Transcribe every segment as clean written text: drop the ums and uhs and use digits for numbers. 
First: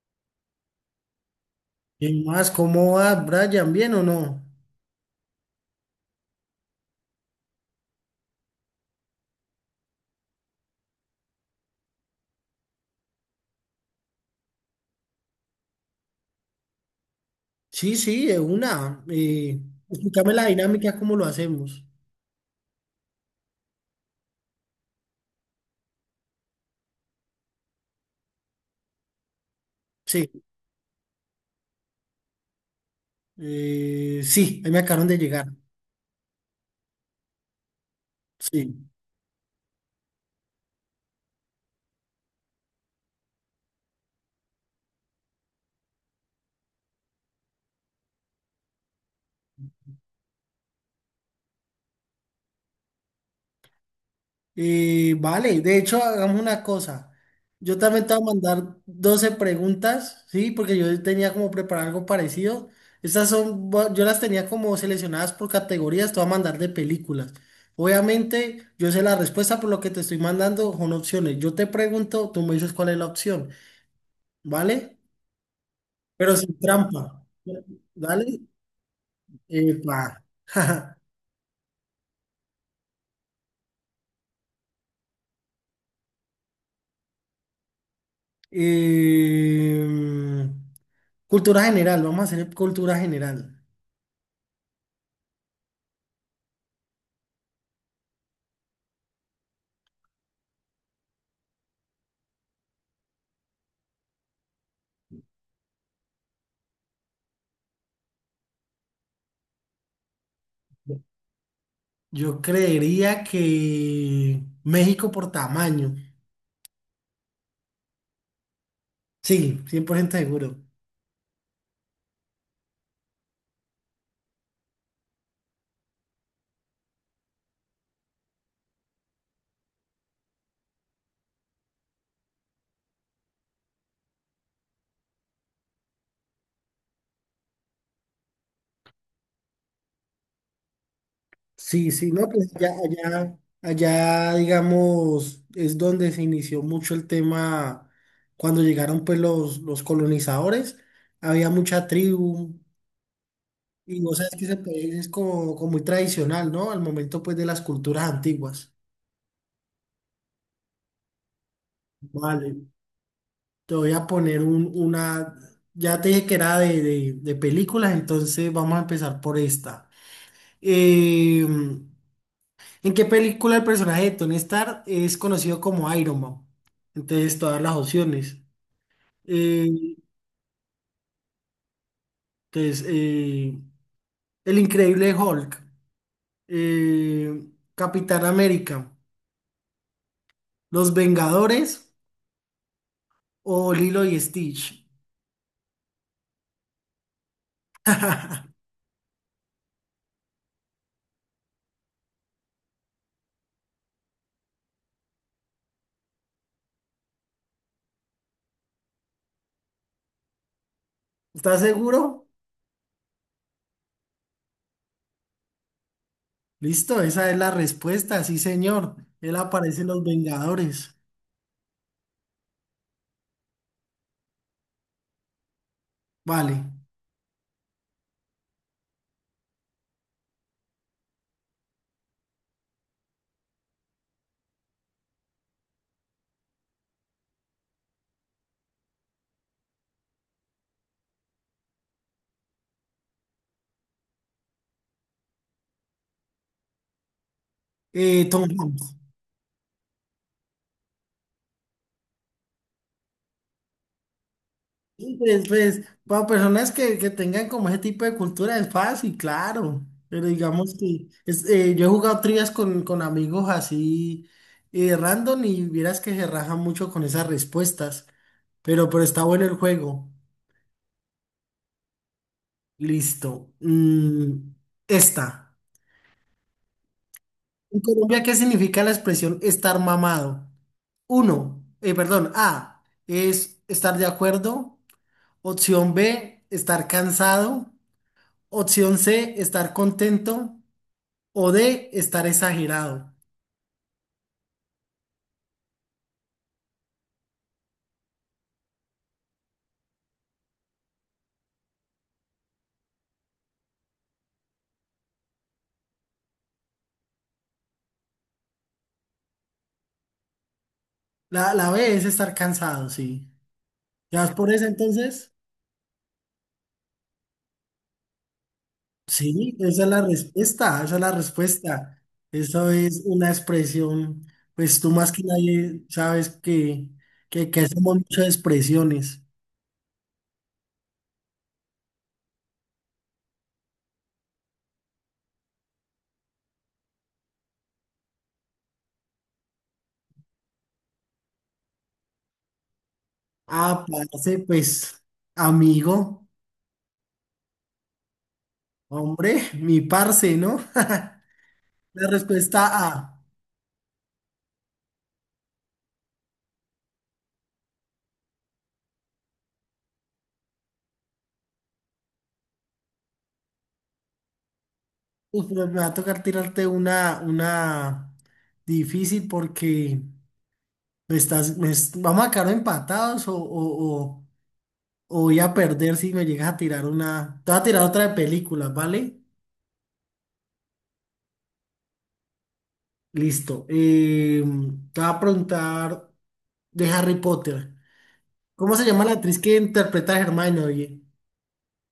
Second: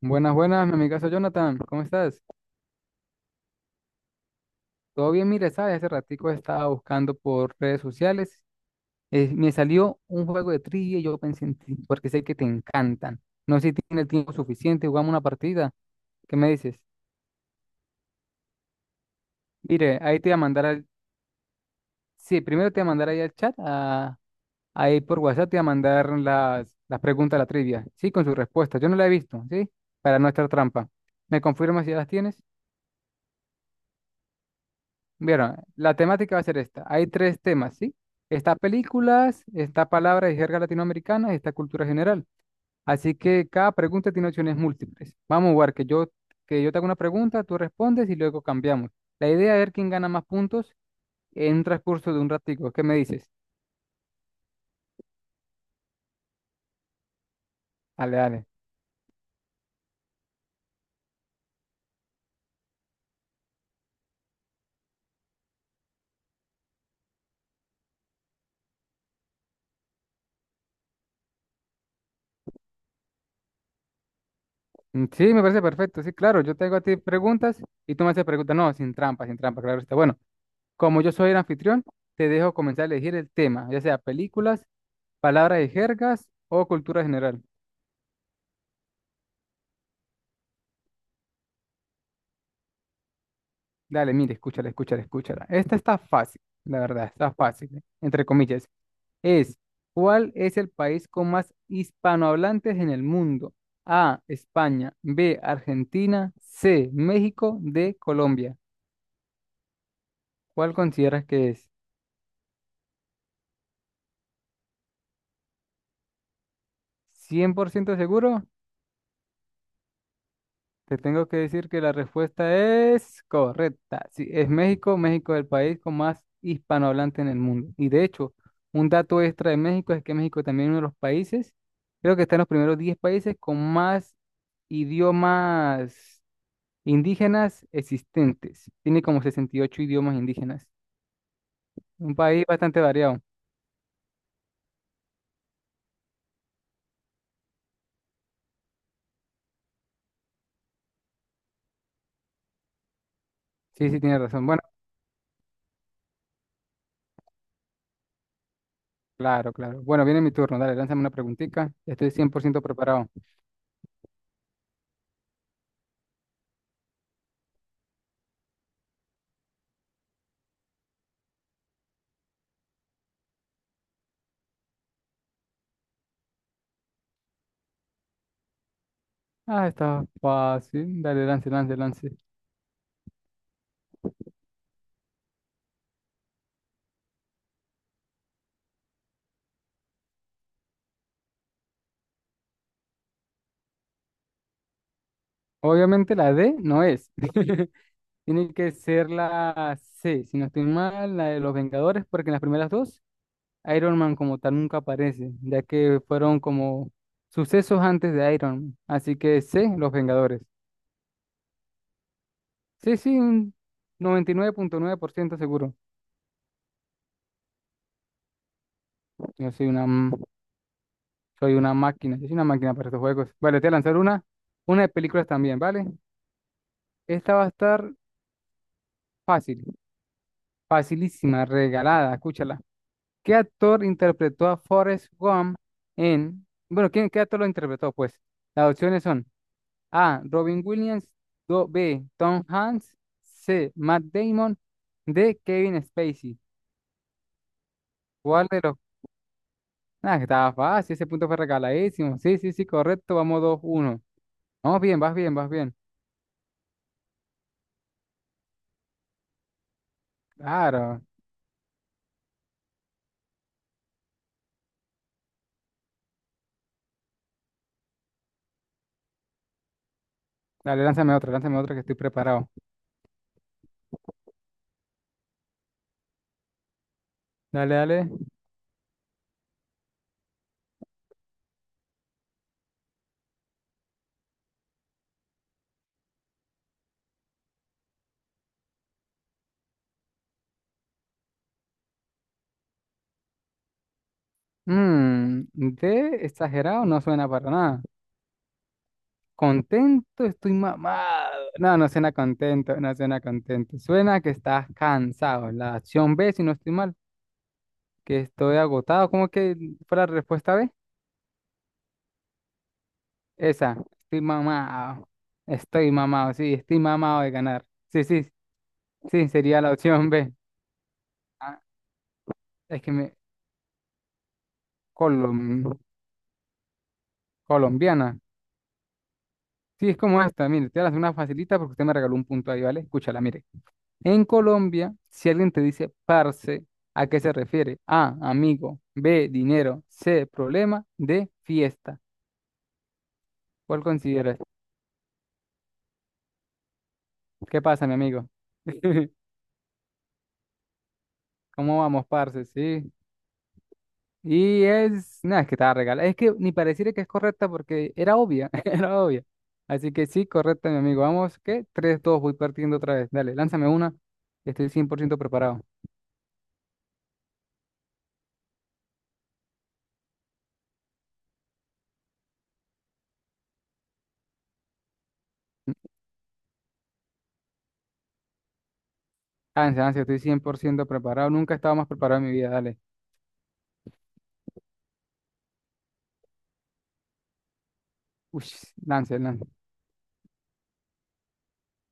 Buenas, buenas, mi amigazo Jonathan, ¿cómo estás? ¿Y más? ¿Cómo va, Brian? ¿Bien o no? Todo bien, mire, sabes, hace ratico estaba buscando por redes sociales, me salió un juego de trivia y yo pensé en ti, porque sé que te encantan. No sé si tienes el tiempo suficiente, jugamos una partida, ¿qué me dices? Sí, sí, de una. Mire, ahí te Explícame voy a la mandar al, dinámica, cómo lo hacemos. sí, primero te voy a mandar ahí al chat, ahí por WhatsApp te voy a mandar las preguntas de la trivia, sí, con sus respuestas, yo no la he visto, sí, para no Sí, estar trampa. ¿Me confirmas si ya las tienes? Sí, ahí me acabaron de llegar. Vieron, la temática va a ser esta. Hay tres temas, ¿sí? Está Sí. películas, está palabras y jerga latinoamericana y está cultura general. Así que cada pregunta tiene opciones múltiples. Vamos a jugar que yo te hago una pregunta, tú respondes y luego cambiamos. La idea es ver quién gana más puntos en un transcurso de un ratico. ¿Qué me dices? Vale, de hecho, hagamos una cosa. Yo también te Dale, voy a dale. mandar 12 preguntas, sí, porque yo tenía como preparar algo parecido. Estas son, yo las tenía como seleccionadas por categorías, te voy a mandar de películas. Obviamente, yo sé la respuesta por lo que te estoy mandando, son opciones. Yo te pregunto, tú me dices cuál es la opción. ¿Vale? Mm, sí, me parece perfecto. Sí, Pero claro, yo sin te hago a ti trampa, preguntas y tú me haces ¿vale? preguntas. No, sin trampa, sin trampa, claro está. Epa. Bueno, como yo soy el anfitrión, te dejo comenzar a elegir el tema, ya sea películas, palabra de jergas o cultura general. Eh, Cultura general, vamos a hacer cultura general. Dale, mire, escúchala, escúchala, escúchala. Esta está fácil, la verdad, está fácil, ¿eh?, entre comillas. Es, ¿cuál es el país con más hispanohablantes en el mundo? A, España, B, Argentina, C, México, D, Colombia. ¿Cuál consideras que es? Yo creería que México por tamaño. ¿100% seguro? Sí, 100% seguro. Te tengo que decir que la respuesta es correcta. Sí, es México. México es el país con más hispanohablantes en el mundo. Y de hecho, un dato extra de México es que México también es uno de los países, creo que está en los primeros 10 países con más idiomas indígenas existentes. Tiene como 68 idiomas indígenas. Sí, sí, Un no, país pues ya bastante variado. allá, allá, digamos, es donde se inició mucho el tema cuando llegaron pues los colonizadores. Había mucha tribu. Sí, Y sí, vos tiene sabés que razón. ese Bueno, país es como, como muy tradicional, ¿no? Al momento pues de las culturas antiguas. claro, claro. Bueno, viene mi turno. Dale, lánzame una preguntita. Estoy cien por Vale, ciento preparado. te voy a poner una, ya te dije que era de películas, entonces vamos a empezar por esta. ¿En qué película el personaje de Tony Stark es conocido como Iron Man? Entonces todas las opciones. Eh, Ah, está fácil. Dale, lance, lance, lance. entonces, eh, El Increíble Hulk, eh, Capitán América, Los Vengadores o Lilo y Stitch. Obviamente la D no es. Tiene que ser la C, si no estoy mal, la de los Vengadores, porque en las primeras dos Iron Man como tal nunca aparece, ya que fueron como sucesos antes de Iron Man. Así que C, los Vengadores. ¿Estás seguro? Sí, sí, un 99.9% seguro. Listo, esa es la respuesta, sí, señor. Él Yo soy aparece una, en Los m- Vengadores. soy una máquina, yo soy una máquina para estos juegos. Vale, te voy a lanzar una de películas también, ¿vale? Vale. Esta va a estar fácil, facilísima, regalada, escúchala. ¿Qué actor interpretó a Forrest Gump Bueno, qué actor lo interpretó? Pues las opciones son A, Robin Williams, B, Tom Hanks, C, Matt Damon, D, Kevin Spacey. Tom ¿Cuál de los? Hanks. Ah, estaba fácil, ese punto fue regaladísimo. Sí, sí, sí, correcto, vamos 2-1. Vamos bien, vas Sí, bien, pues, vas bien. pues, para personas que tengan como ese tipo de cultura es fácil, claro. Pero digamos Claro. que es, yo he jugado trivias con amigos así, random, y vieras que se rajan mucho con esas respuestas. Pero está bueno el juego. Dale, lánzame otra, lánzame otra, que estoy preparado. Listo. Mm, esta. Dale, En dale. Colombia, ¿qué significa la expresión estar mamado? Uno, perdón, A es estar de acuerdo. Opción B, estar cansado. Opción C, estar contento. O D, estar exagerado. D, exagerado, no suena para nada. Contento, estoy mamado. No, no suena contento, no suena contento. Suena que estás cansado. La opción B, si no estoy mal, que estoy agotado. ¿Cómo que fue la respuesta B? La B es estar cansado, sí. Esa, estoy ¿Ya vas por esa mamado. entonces? Estoy mamado, sí, estoy mamado de ganar. Sí, sí, sí, Sí, sería la esa es la opción B. respuesta, esa es la Ah, respuesta. Eso es que es me una expresión, pues tú más que colom- nadie sabes que hacemos colombiana. muchas expresiones. Sí, es como esta, mire, te voy a hacer una facilita porque usted me regaló un punto ahí, ¿vale? Escúchala, mire. En Colombia, si alguien te dice parce, ¿a qué se refiere? A, amigo, B, dinero, C, problema, D, fiesta. ¿Cuál Ah, parce, consideras? pues, amigo. ¿Qué pasa, mi amigo? Hombre, mi parce, ¿no? ¿Cómo La vamos, parce? respuesta Sí. A. Y es, nada, es que estaba regalada. Es que ni pareciera que es correcta porque era obvia, era obvia. Así que sí, correcta, mi amigo. Vamos, qué tres, 3-2, voy partiendo otra vez. Dale, lánzame una. Estoy 100% Uf, preparado. pero me va a tocar tirarte una difícil porque me estás, vamos a quedar empatados o voy a perder si me llegas a tirar una. Te voy a tirar otra de películas, ¿vale? Lance, lance, estoy 100% preparado. Nunca estaba más preparado en mi vida. Dale. Listo. Te voy a preguntar de Harry Potter. Uy, ¿Cómo se llama la lance, actriz lance. que interpreta a Hermione, oye?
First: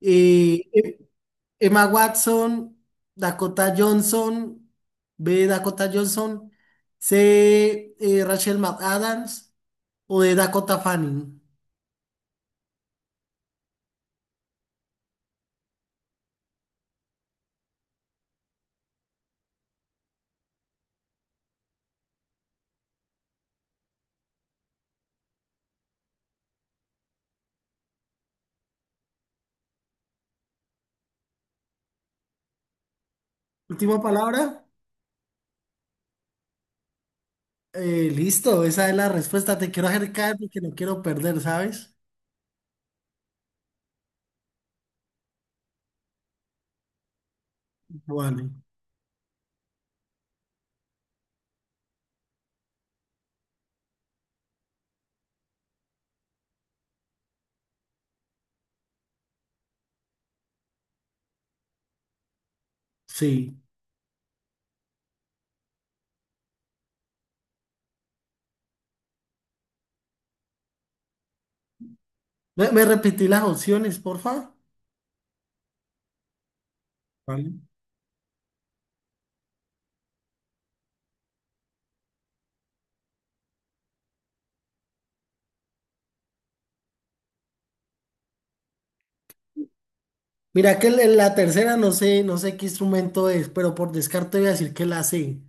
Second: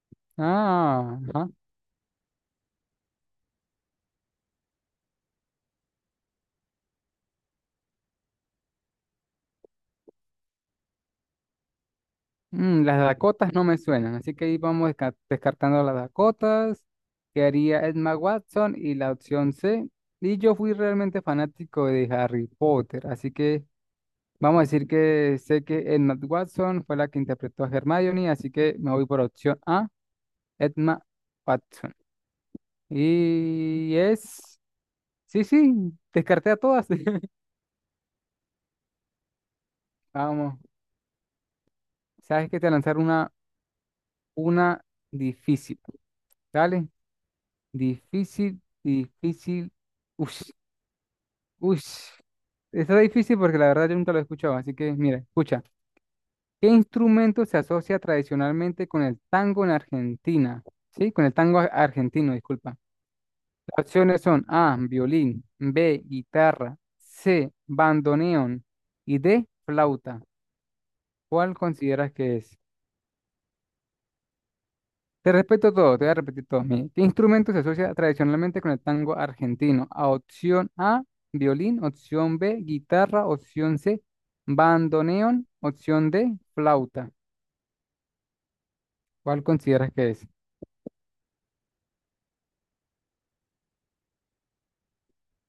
eh, Ah, ajá. Emma Watson, Dakota Johnson, B. Dakota Johnson, C. Rachel McAdams o D. Dakota Fanning. Las Dakotas no me suenan, así que ahí vamos descartando las Dakotas. Quedaría Emma Watson y la opción C. Y yo fui realmente fanático de Harry Potter, así que vamos a decir que sé que Emma Watson fue la que interpretó a Hermione, así que me voy por opción A, Emma Watson. Y Última es... palabra. Sí, sí, descarté a todas. Listo, esa es la respuesta. Te quiero acercar Vamos, porque no quiero perder, ¿sabes? sabes que te voy a lanzar una difícil. Dale. Vale, Difícil, difícil. Uy, uy. Está difícil porque la verdad yo nunca lo he escuchado. Así que, mira, escucha. ¿Qué instrumento se asocia tradicionalmente con el tango en Argentina? Sí, con el tango argentino, disculpa. sí. Las opciones son A, violín, B, guitarra, C, bandoneón y D, flauta. ¿Cuál consideras que es? ¿Me, me repetí las opciones, porfa? Te respeto todo, te voy a repetir todos mis. ¿Qué instrumento se Vale. asocia tradicionalmente con el tango argentino? A, opción A, violín, opción B, guitarra, opción C, bandoneón, opción D, flauta. ¿Cuál consideras que es? Mira que la tercera no sé, no sé qué instrumento es, pero por descarte voy a decir que la C.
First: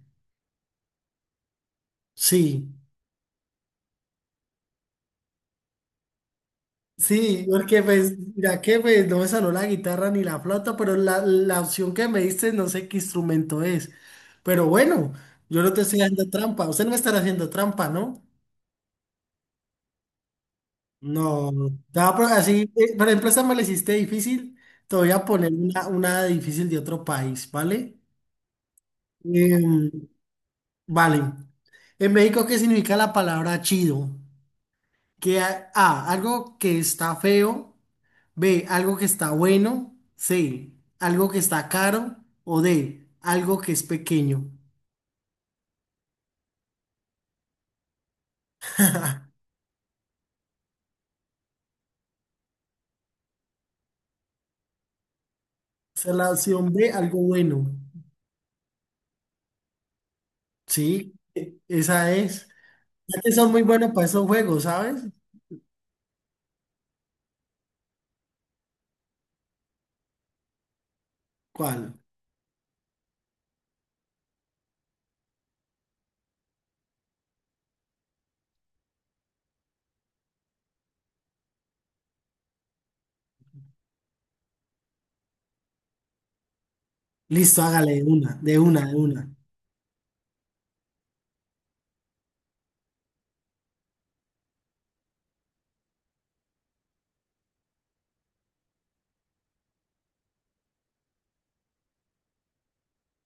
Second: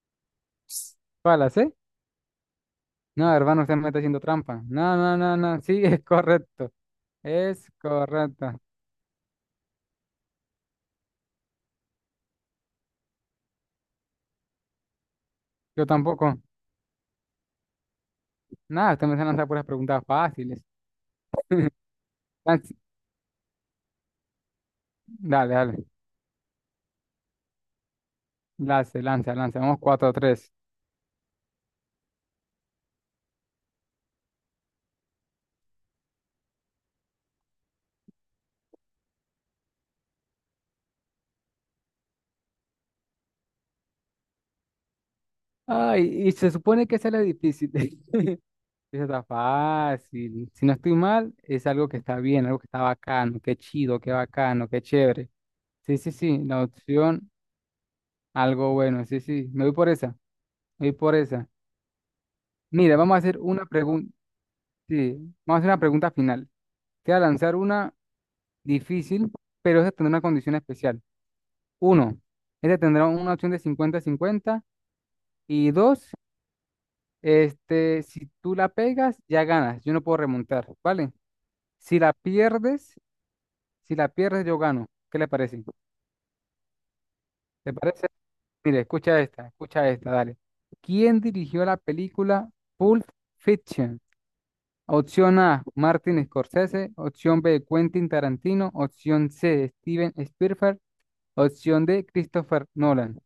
¿Cuál la C? Sí. No, hermano, usted me está haciendo trampa. No, no, no, no, sí, es correcto. Sí, Es porque pues, correcto. mira que pues no me salió la guitarra ni la flauta, pero la opción que me diste no sé qué instrumento es. Pero bueno, yo no te Yo estoy haciendo tampoco. trampa. Usted no me estará haciendo trampa, ¿no? Nada, usted me está lanzando puras preguntas fáciles. No, te va así, Lance- por ejemplo, esta me la hiciste difícil. Te voy a Dale, poner dale. Una difícil de otro país, ¿vale? Lance, lanza, lanza. Vamos Em, cuatro, a 3. vale. En México, ¿qué significa la palabra chido? A, algo que está feo. B, algo que está bueno. C, algo que está caro. O D, algo que es pequeño. Ay, y se supone que esa es la difícil. Eso está fácil. Si no estoy mal, es algo que está bien, algo que está bacano, qué chido, qué bacano, qué chévere. Sí, Esa sí, es la sí, la opción B, algo opción, bueno. algo bueno. Sí, sí, me voy por esa, me voy Sí, por esa. Esa es. Mira, vamos a Ya que hacer son muy una buenos para pregunta, esos juegos, ¿sabes? sí, vamos a hacer una pregunta final. Te voy a lanzar una difícil, pero esa tendrá una condición especial. ¿Cuál? Uno, esta tendrá una opción de 50 cincuenta y dos, este, si tú la pegas, ya ganas, yo no puedo remontar, ¿vale? Si la pierdes Si la pierdes, yo gano. ¿Qué le parece? Listo, ¿Te hágale de parece? una, de Mire, una, de una. Escucha esta, dale. ¿Quién dirigió la película Pulp Fiction? Opción A, Martin Scorsese. Opción B, Quentin Tarantino. Opción C, Steven Spielberg. Opción D, Christopher Nolan.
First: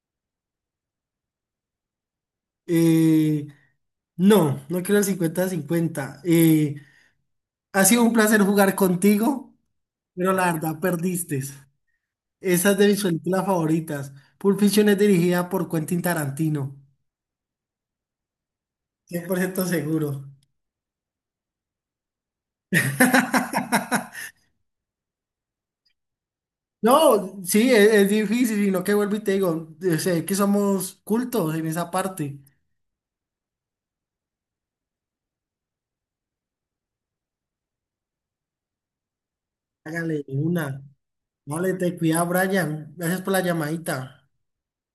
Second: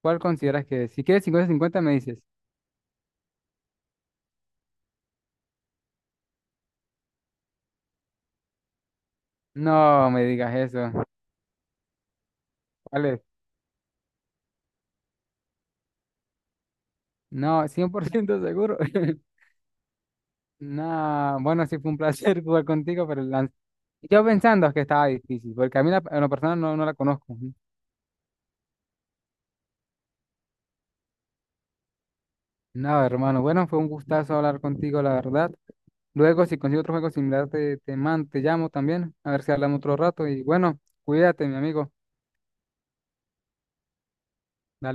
¿Cuál consideras que es? Si quieres 50-50 me dices. Eh, no, no quiero el 50-50. Ha sido un placer jugar contigo, No me pero la digas verdad eso. perdiste. Esa es de mis ¿Cuál es? películas favoritas. Pulp Fiction es dirigida por Quentin Tarantino. No, 100% seguro. 100% seguro. No, bueno, sí fue un placer jugar contigo, pero la Yo pensando que estaba difícil, porque a mí, en lo personal, no la conozco. No, Ujú. sí, es difícil, sino que vuelvo y te digo, sé que somos cultos en esa parte. Nada, hermano. Bueno, fue un gustazo hablar contigo, la verdad. Luego, si consigo otro juego similar, te llamo también, a ver si hablamos otro Hágale rato. Y bueno, una. cuídate, mi Vale, amigo. te cuida, Brian. Gracias por la llamadita. Dale un